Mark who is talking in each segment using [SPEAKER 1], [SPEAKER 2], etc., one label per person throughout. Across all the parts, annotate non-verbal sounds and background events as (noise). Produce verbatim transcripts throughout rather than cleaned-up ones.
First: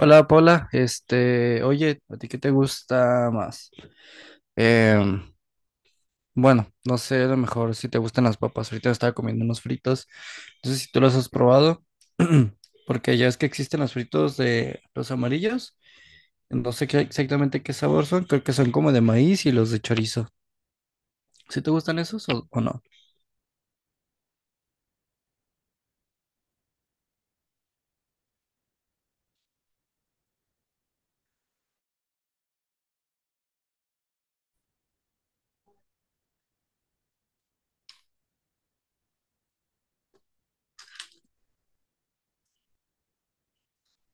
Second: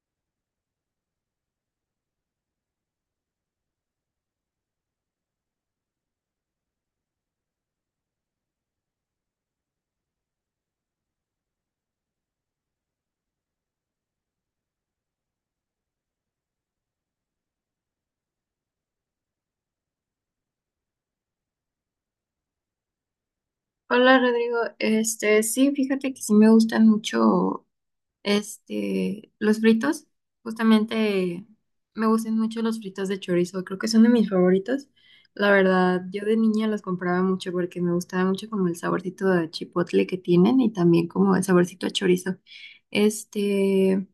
[SPEAKER 1] Hola Paula, este, oye, ¿a ti qué te gusta más? Em, bueno, no sé, a lo mejor si te gustan las papas, ahorita estaba comiendo unos fritos, no sé si tú los has probado, (clears throat) porque ya es que existen los fritos de los amarillos, no sé qué- exactamente qué sabor son, creo que son como de maíz y los de chorizo. ¿Si te gustan esos o, o no?
[SPEAKER 2] Hola Rodrigo, este sí, fíjate que sí me gustan mucho este los fritos, justamente me gustan mucho los fritos de chorizo, creo que son de mis favoritos. La verdad, yo de niña los compraba mucho porque me gustaba mucho como el saborcito de chipotle que tienen y también como el saborcito a chorizo. Este,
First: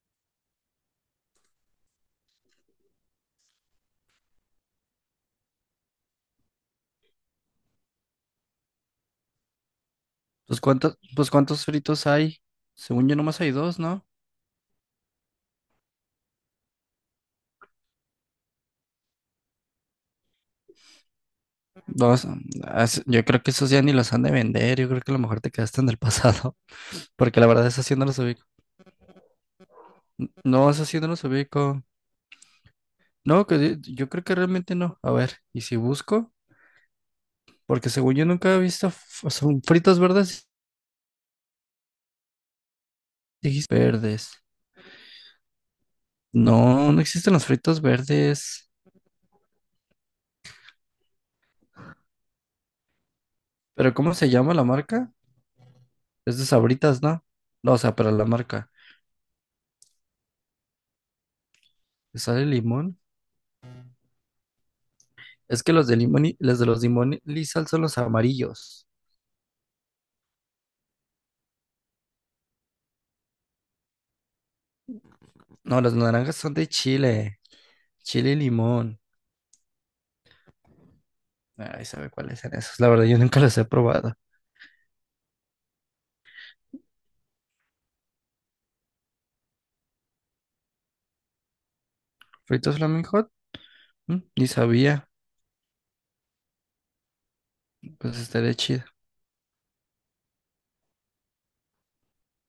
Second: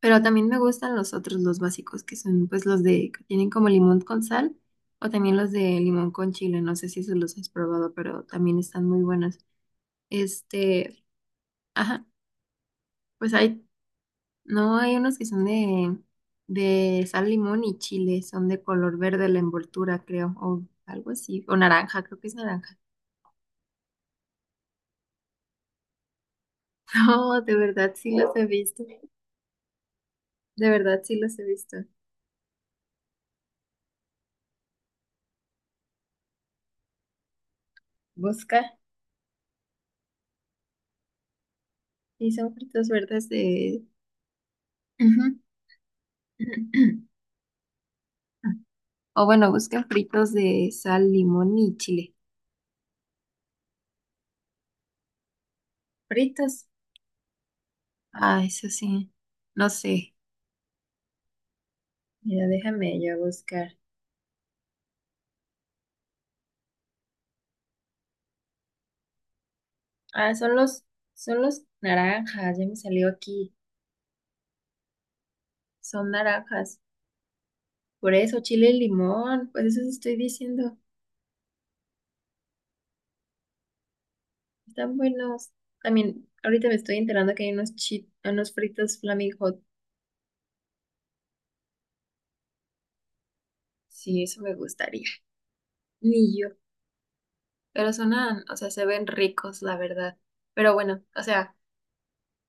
[SPEAKER 2] pero también me gustan los otros, los básicos, que son pues los de que tienen como limón con sal o también los de limón con chile, no sé si se los has probado, pero también están muy buenos.
[SPEAKER 1] Pues cuántos,
[SPEAKER 2] Este,
[SPEAKER 1] pues cuántos
[SPEAKER 2] ajá,
[SPEAKER 1] fritos hay, según yo
[SPEAKER 2] pues
[SPEAKER 1] nomás hay
[SPEAKER 2] hay,
[SPEAKER 1] dos, ¿no?
[SPEAKER 2] no hay unos que son de, de sal, limón y chile, son de color verde la envoltura, creo, o algo así, o naranja, creo
[SPEAKER 1] Dos,
[SPEAKER 2] que es naranja.
[SPEAKER 1] ah, s- yo creo que esos ya ni los han de vender, yo creo que a lo mejor te quedaste en el (laughs) pasado.
[SPEAKER 2] (laughs) No,
[SPEAKER 1] Porque la
[SPEAKER 2] de
[SPEAKER 1] verdad, esa
[SPEAKER 2] verdad
[SPEAKER 1] sí no
[SPEAKER 2] sí
[SPEAKER 1] los
[SPEAKER 2] los
[SPEAKER 1] ubico.
[SPEAKER 2] he visto,
[SPEAKER 1] N-
[SPEAKER 2] de
[SPEAKER 1] No, esa
[SPEAKER 2] verdad
[SPEAKER 1] sí no
[SPEAKER 2] sí
[SPEAKER 1] los
[SPEAKER 2] los he visto.
[SPEAKER 1] ubico. No, que di- yo creo que realmente no. A ver, ¿y si busco? Porque según yo nunca he
[SPEAKER 2] Busca,
[SPEAKER 1] visto, f- o sea, fritos verdes.
[SPEAKER 2] y son fritos verdes
[SPEAKER 1] Dijiste
[SPEAKER 2] de...
[SPEAKER 1] verdes.
[SPEAKER 2] Ujú.
[SPEAKER 1] No, no
[SPEAKER 2] (clears throat)
[SPEAKER 1] existen los fritos verdes.
[SPEAKER 2] O bueno, busca fritos de sal, limón y chile.
[SPEAKER 1] ¿Pero cómo se llama la marca? Es de
[SPEAKER 2] Fritos.
[SPEAKER 1] Sabritas, ¿no? No, o sea, pero la
[SPEAKER 2] Ah, eso
[SPEAKER 1] marca.
[SPEAKER 2] sí, no sé.
[SPEAKER 1] ¿Le ¿Sale
[SPEAKER 2] Mira,
[SPEAKER 1] limón?
[SPEAKER 2] déjame yo buscar.
[SPEAKER 1] Es que los de limón y los de los limón y sal son los amarillos.
[SPEAKER 2] Ah, son los, son los naranjas, ya me salió aquí.
[SPEAKER 1] No, los
[SPEAKER 2] Son
[SPEAKER 1] naranjas son de
[SPEAKER 2] naranjas.
[SPEAKER 1] Chile.
[SPEAKER 2] Por
[SPEAKER 1] Chile y
[SPEAKER 2] eso, chile y
[SPEAKER 1] limón.
[SPEAKER 2] limón, pues eso sí estoy diciendo.
[SPEAKER 1] Ay, sabe cuáles son esos. La verdad, yo nunca los he probado.
[SPEAKER 2] Están buenos. También, ahorita me estoy enterando que hay unos chi- unos fritos Flaming Hot.
[SPEAKER 1] ¿Fritos Flaming Hot? Mm,
[SPEAKER 2] Sí, eso
[SPEAKER 1] ni
[SPEAKER 2] me gustaría.
[SPEAKER 1] sabía,
[SPEAKER 2] Ni yo. Pero
[SPEAKER 1] pues
[SPEAKER 2] sonan,
[SPEAKER 1] estaría
[SPEAKER 2] o sea, se
[SPEAKER 1] chido.
[SPEAKER 2] ven ricos, la verdad. Pero bueno, o sea,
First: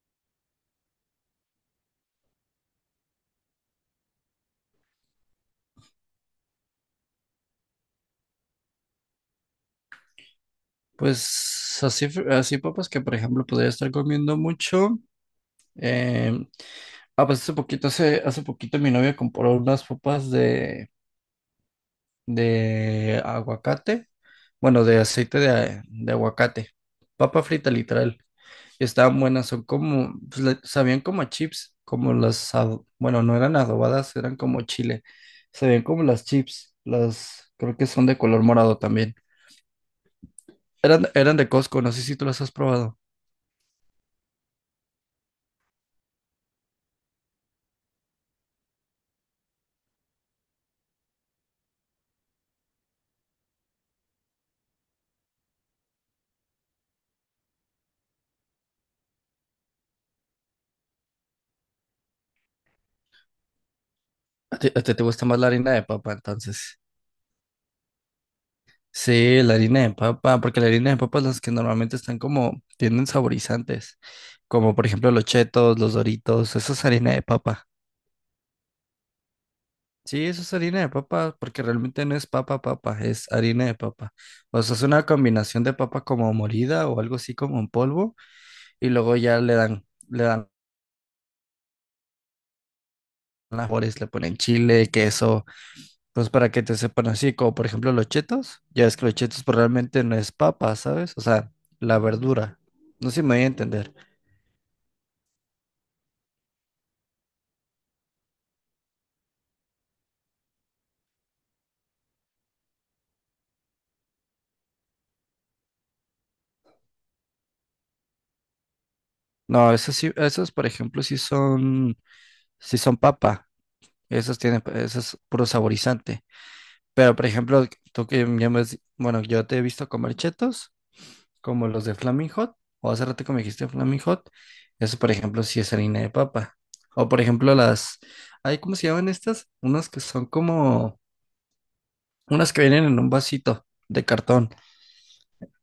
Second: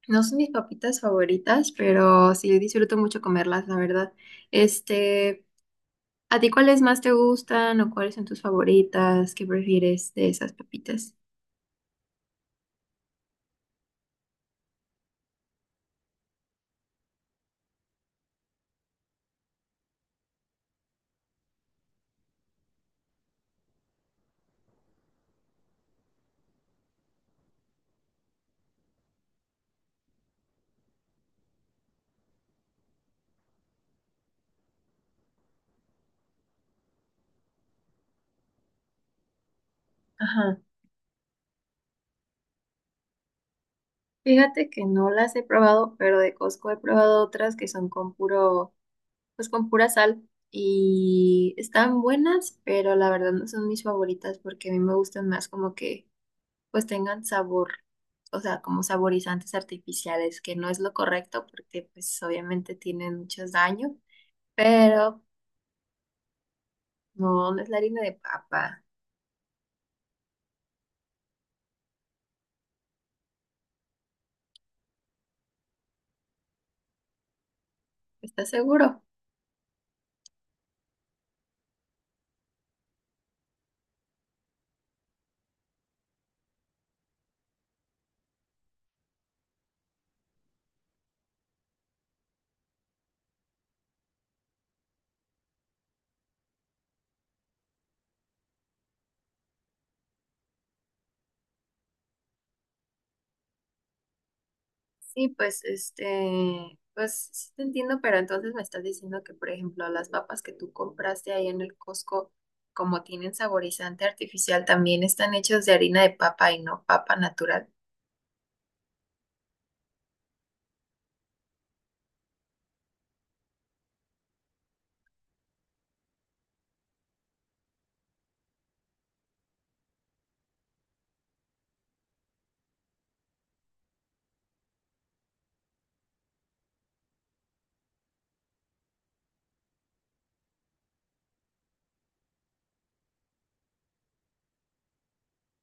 [SPEAKER 2] no son mis papitas favoritas, pero sí disfruto mucho comerlas, la verdad. Este. ¿A ti cuáles más te gustan o cuáles son tus favoritas? ¿Qué prefieres de esas papitas?
[SPEAKER 1] Pues así, fr- así papas que por ejemplo podría estar comiendo mucho. eh, ah, pues hace poquito, hace, hace poquito mi novia compró unas papas de, de aguacate, bueno, de aceite de, de aguacate, papa frita literal. Y estaban buenas, son como, pues, le- sabían como a chips, como las, ado- bueno, no eran adobadas, eran como chile, sabían como las chips, las, creo que son de color morado también.
[SPEAKER 2] Ajá.
[SPEAKER 1] Eran, eran de Costco, no sé si tú las has probado.
[SPEAKER 2] Fíjate que no las he probado, pero de Costco he probado otras que son con puro, pues con pura sal y están buenas, pero la verdad no son mis favoritas porque a mí me gustan más como que pues tengan sabor, o sea, como saborizantes artificiales, que no es lo correcto porque pues obviamente tienen muchos daños,
[SPEAKER 1] A ti, a ti te
[SPEAKER 2] pero
[SPEAKER 1] gusta más la harina de papa, entonces.
[SPEAKER 2] no, no es la harina de papa,
[SPEAKER 1] Sí, la harina de papa, porque la harina de papa es las que normalmente están como, tienen saborizantes, como por ejemplo los chetos, los doritos, eso es harina de papa.
[SPEAKER 2] ¿estás seguro?
[SPEAKER 1] Sí, eso es harina de papa, porque realmente no es papa papa, es harina de papa. O sea, es una combinación de papa como molida o algo así como en polvo, y luego ya le dan, le dan las sabores, le ponen chile, queso. Pues para que te sepan así, como por ejemplo los chetos, ya es que los chetos pues, realmente no es papa, ¿sabes? O sea, la verdura. No sé si me voy a entender.
[SPEAKER 2] Sí, pues este, pues sí te entiendo, pero entonces me estás diciendo que, por ejemplo, las papas que tú compraste ahí en el Costco, como tienen saborizante artificial, también están hechas de harina de papa y no papa natural.
[SPEAKER 1] No, esos sí, esos por ejemplo sí son, sí son papa. Esos tienen, esos es puro saborizante. Pero por ejemplo, tú que ya me has- bueno, yo te he visto comer chetos, como los de Flaming Hot, o hace rato que me dijiste Flaming Hot, eso por ejemplo sí es harina de papa. O por ejemplo las, ay, ¿cómo se llaman estas? Unas que son como unas que vienen en un vasito de cartón.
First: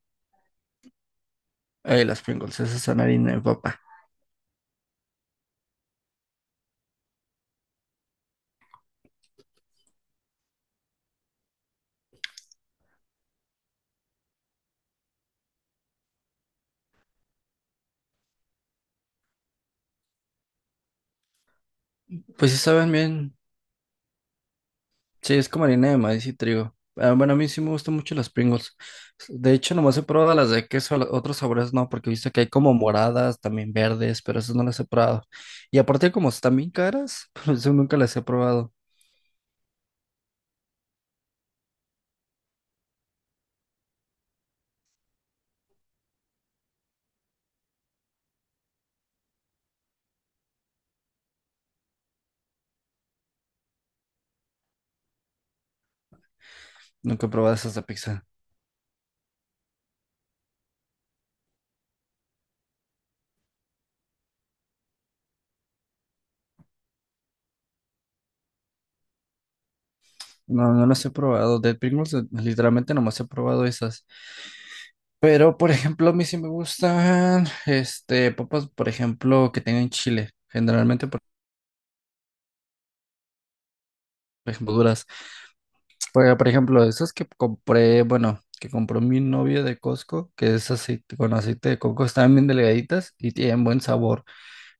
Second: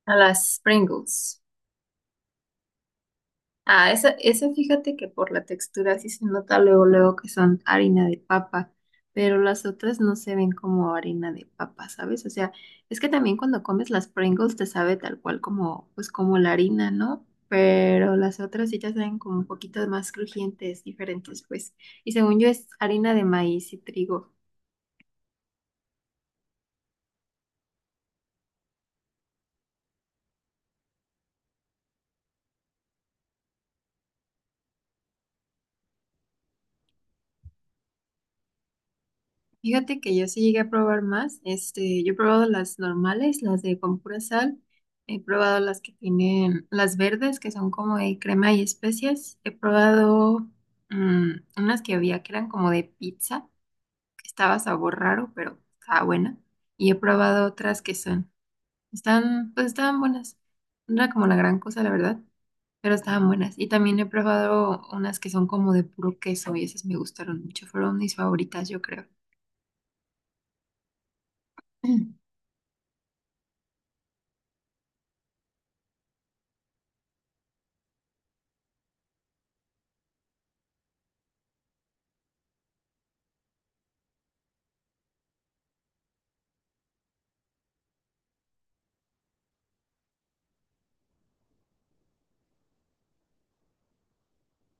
[SPEAKER 2] A las Pringles.
[SPEAKER 1] Eh, las Pringles, esas son harina de papa.
[SPEAKER 2] Ah, esa, esa fíjate que por la textura sí se nota luego, luego que son harina de papa, pero las otras no se ven como harina de papa, ¿sabes? O sea, es que también cuando comes las Pringles te sabe tal cual como, pues como la harina, ¿no? Pero las otras sí ya saben como un poquito más crujientes, diferentes, pues. Y según yo
[SPEAKER 1] Pues sí
[SPEAKER 2] es
[SPEAKER 1] saben
[SPEAKER 2] harina de
[SPEAKER 1] bien.
[SPEAKER 2] maíz y trigo.
[SPEAKER 1] Sí, es como harina de maíz y trigo. Ah, bueno, a mí sí me gustan mucho las Pringles. De hecho, nomás he probado las de queso, la- otros sabores no, porque he visto que hay como moradas, también verdes, pero esas no las he probado. Y aparte, como están bien caras, (laughs) por eso nunca las he probado.
[SPEAKER 2] Fíjate que yo sí llegué a probar más. Este, yo he probado las normales, las de con pura sal. He probado las que tienen las verdes, que son como de crema y especias. He probado mm, unas que había que eran como de pizza, que estaba sabor raro, pero estaba buena. Y he
[SPEAKER 1] Nunca he
[SPEAKER 2] probado
[SPEAKER 1] probado esas
[SPEAKER 2] otras
[SPEAKER 1] de
[SPEAKER 2] que
[SPEAKER 1] pizza.
[SPEAKER 2] son, están, pues estaban buenas. No era como la gran cosa, la verdad, pero estaban buenas. Y también he probado unas que son como de puro queso y esas me gustaron mucho. Fueron mis favoritas, yo creo.
[SPEAKER 1] No, no las he probado. De Pringles, eh,
[SPEAKER 2] (clears throat)
[SPEAKER 1] literalmente nomás he probado esas. Pero, por ejemplo, a mí sí me gustan, este, papas, por ejemplo, que tengan chile. Generalmente, por por ejemplo, duras. Por, por ejemplo, esas que compré, bueno, que compró mi novia de Costco, que es aceite, con aceite de coco, están bien delgaditas y tienen buen sabor,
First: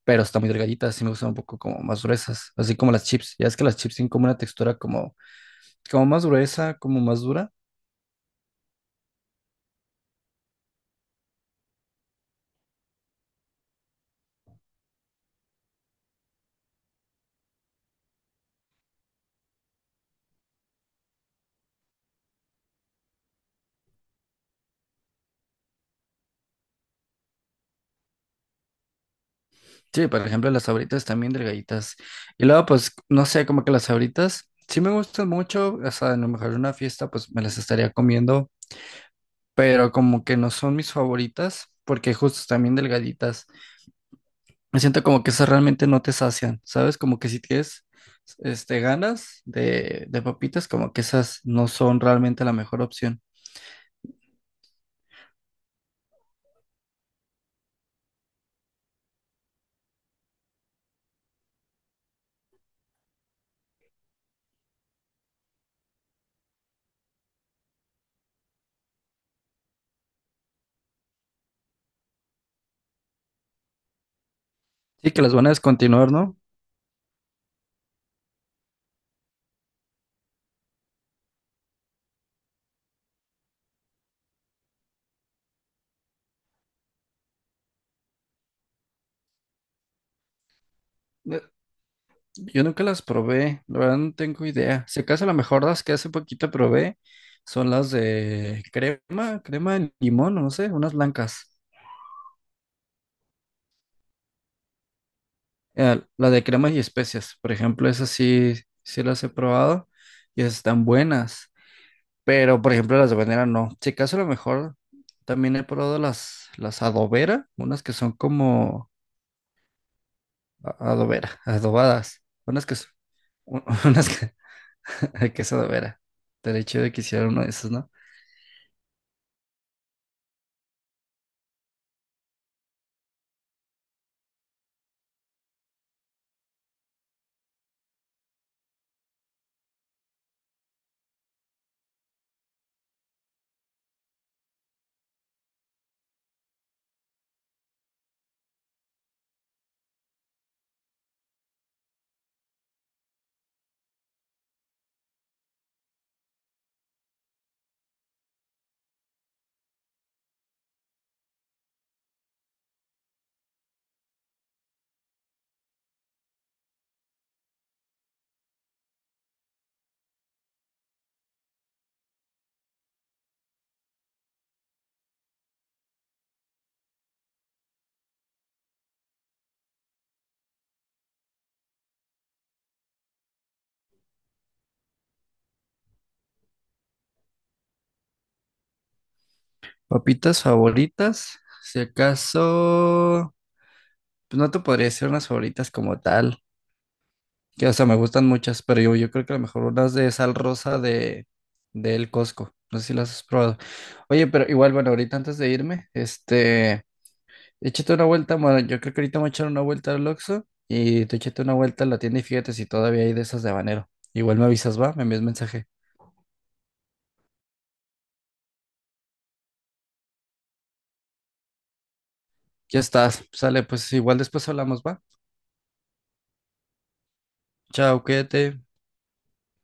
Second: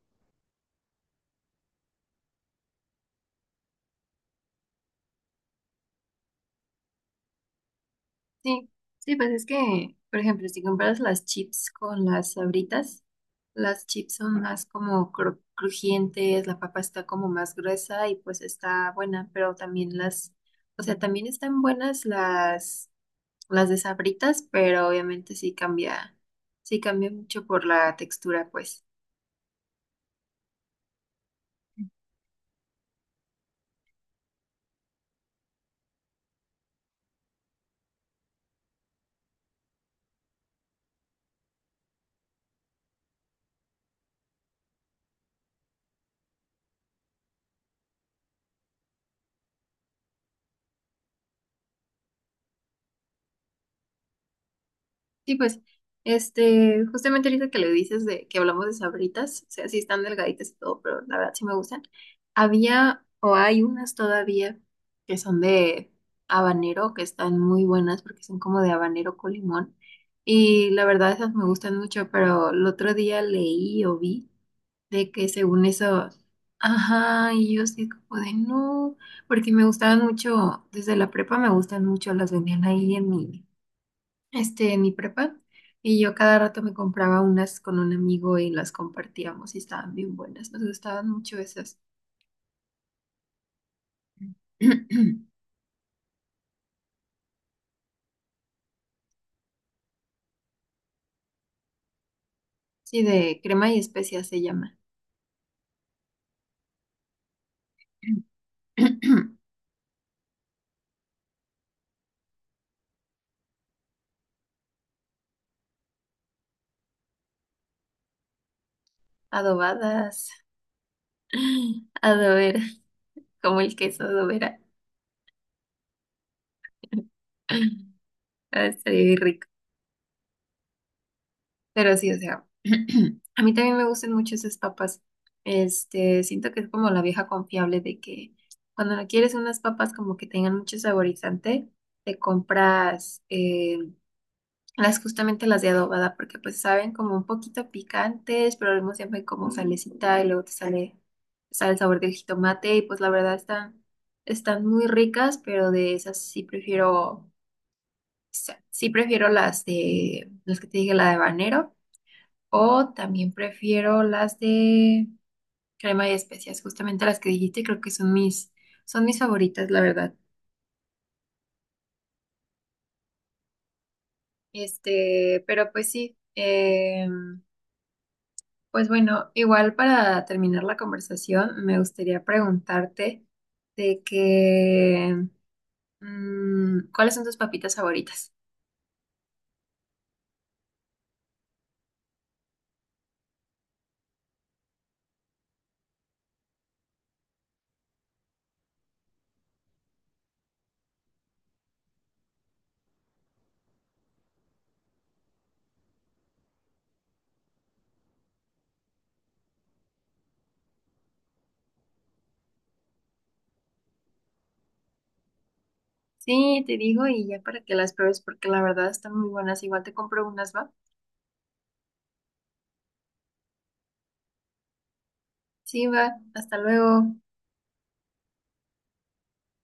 [SPEAKER 1] pero están muy delgaditas, sí me gustan un poco como más gruesas, así como las chips. Ya es que las chips tienen como una textura como, como más gruesa, como más dura.
[SPEAKER 2] Sí, sí, pues es que, por ejemplo, si compras las chips con las Sabritas, las chips son más como cru- crujientes, la papa está como más gruesa y pues está buena, pero también las, o sea, también están buenas las, las de Sabritas, pero obviamente sí cambia, sí cambia mucho por la textura, pues.
[SPEAKER 1] Sí, por ejemplo, las Sabritas también delgaditas. Y luego, pues, no sé, como que las Sabritas sí me gustan mucho. O sea, a lo mejor en una fiesta, pues me las estaría comiendo, pero como que no son mis favoritas, porque justo también delgaditas. Me siento como que esas realmente no te sacian, ¿sabes? Como que si tienes, este, ganas de, de papitas, como que esas no son realmente la mejor opción.
[SPEAKER 2] Sí, pues, este, justamente ahorita que le dices de que hablamos de sabritas, o sea, sí están delgaditas y todo, pero la verdad sí me gustan. Había o hay unas todavía que son de habanero, que están muy buenas porque son como de habanero con limón. Y la verdad esas me gustan mucho, pero el otro día leí o vi de
[SPEAKER 1] Sí, que
[SPEAKER 2] que
[SPEAKER 1] las van a
[SPEAKER 2] según eso,
[SPEAKER 1] descontinuar, ¿no?
[SPEAKER 2] ajá, y yo sí como de no, porque me gustaban mucho, desde la prepa me gustan mucho, las vendían ahí en mi este, en mi prepa. Y yo cada rato me compraba unas con un amigo y las compartíamos y estaban bien buenas. Nos gustaban mucho esas.
[SPEAKER 1] Yo nunca las probé, la verdad no tengo idea. Si
[SPEAKER 2] (clears throat)
[SPEAKER 1] acaso a lo mejor las que hace poquito probé son las de crema, crema de limón, o no sé, unas blancas.
[SPEAKER 2] Sí, de crema y especias se llama.
[SPEAKER 1] Eh, la de cremas y especias, por ejemplo, esas sí, sí las he
[SPEAKER 2] (clears throat)
[SPEAKER 1] probado y esas están buenas. Pero, por ejemplo, las de banera no. Si acaso a lo mejor también he probado las, las adobera, unas que son como
[SPEAKER 2] Adobadas.
[SPEAKER 1] a- adobera, (laughs)
[SPEAKER 2] (laughs)
[SPEAKER 1] adobadas,
[SPEAKER 2] Adobera,
[SPEAKER 1] unas que son,
[SPEAKER 2] como el
[SPEAKER 1] (laughs)
[SPEAKER 2] queso
[SPEAKER 1] unas que,
[SPEAKER 2] adobera.
[SPEAKER 1] (laughs) que es adobera. Estaría chido que hiciera uno de esos,
[SPEAKER 2] (laughs)
[SPEAKER 1] ¿no?
[SPEAKER 2] Así pero sí, o sea, (clears throat) a mí también me gustan mucho esas papas. Este, siento que es como la vieja confiable de que cuando no quieres unas papas como que tengan mucho saborizante, te compras eh, las justamente las de adobada, porque pues saben como un poquito picantes, pero al mismo tiempo hay como salecita y luego te sale, sale el sabor del jitomate y pues la verdad están, están muy ricas, pero de esas sí prefiero, sí prefiero las de, las que te dije, la de habanero o también prefiero las de crema y especias, justamente las que dijiste, creo que son mis, son mis favoritas, la verdad. Este, pero pues sí, em, pues bueno, igual para terminar la conversación, me gustaría preguntarte de que, mm, ¿cuáles son tus papitas favoritas?
[SPEAKER 1] Papitas favoritas, si acaso, pues no te podría decir unas favoritas como tal, que o sea, me gustan muchas, pero yo, yo creo que a lo mejor unas de sal rosa de, de El Costco, no sé si las has probado. Oye, pero igual, bueno, ahorita antes de irme, este, échate una vuelta, bueno, yo creo que ahorita me voy a echar una vuelta al Oxxo y tú échate una vuelta a la tienda y fíjate si todavía hay de esas de habanero. Igual me avisas, va, me envías mensaje.
[SPEAKER 2] Sí, te digo y ya para que las pruebes, porque la verdad están muy buenas. Igual te compro unas, ¿va?
[SPEAKER 1] Ya estás, sale, pues igual después hablamos, va.
[SPEAKER 2] Sí, va, hasta luego.
[SPEAKER 1] Chao, cuídate.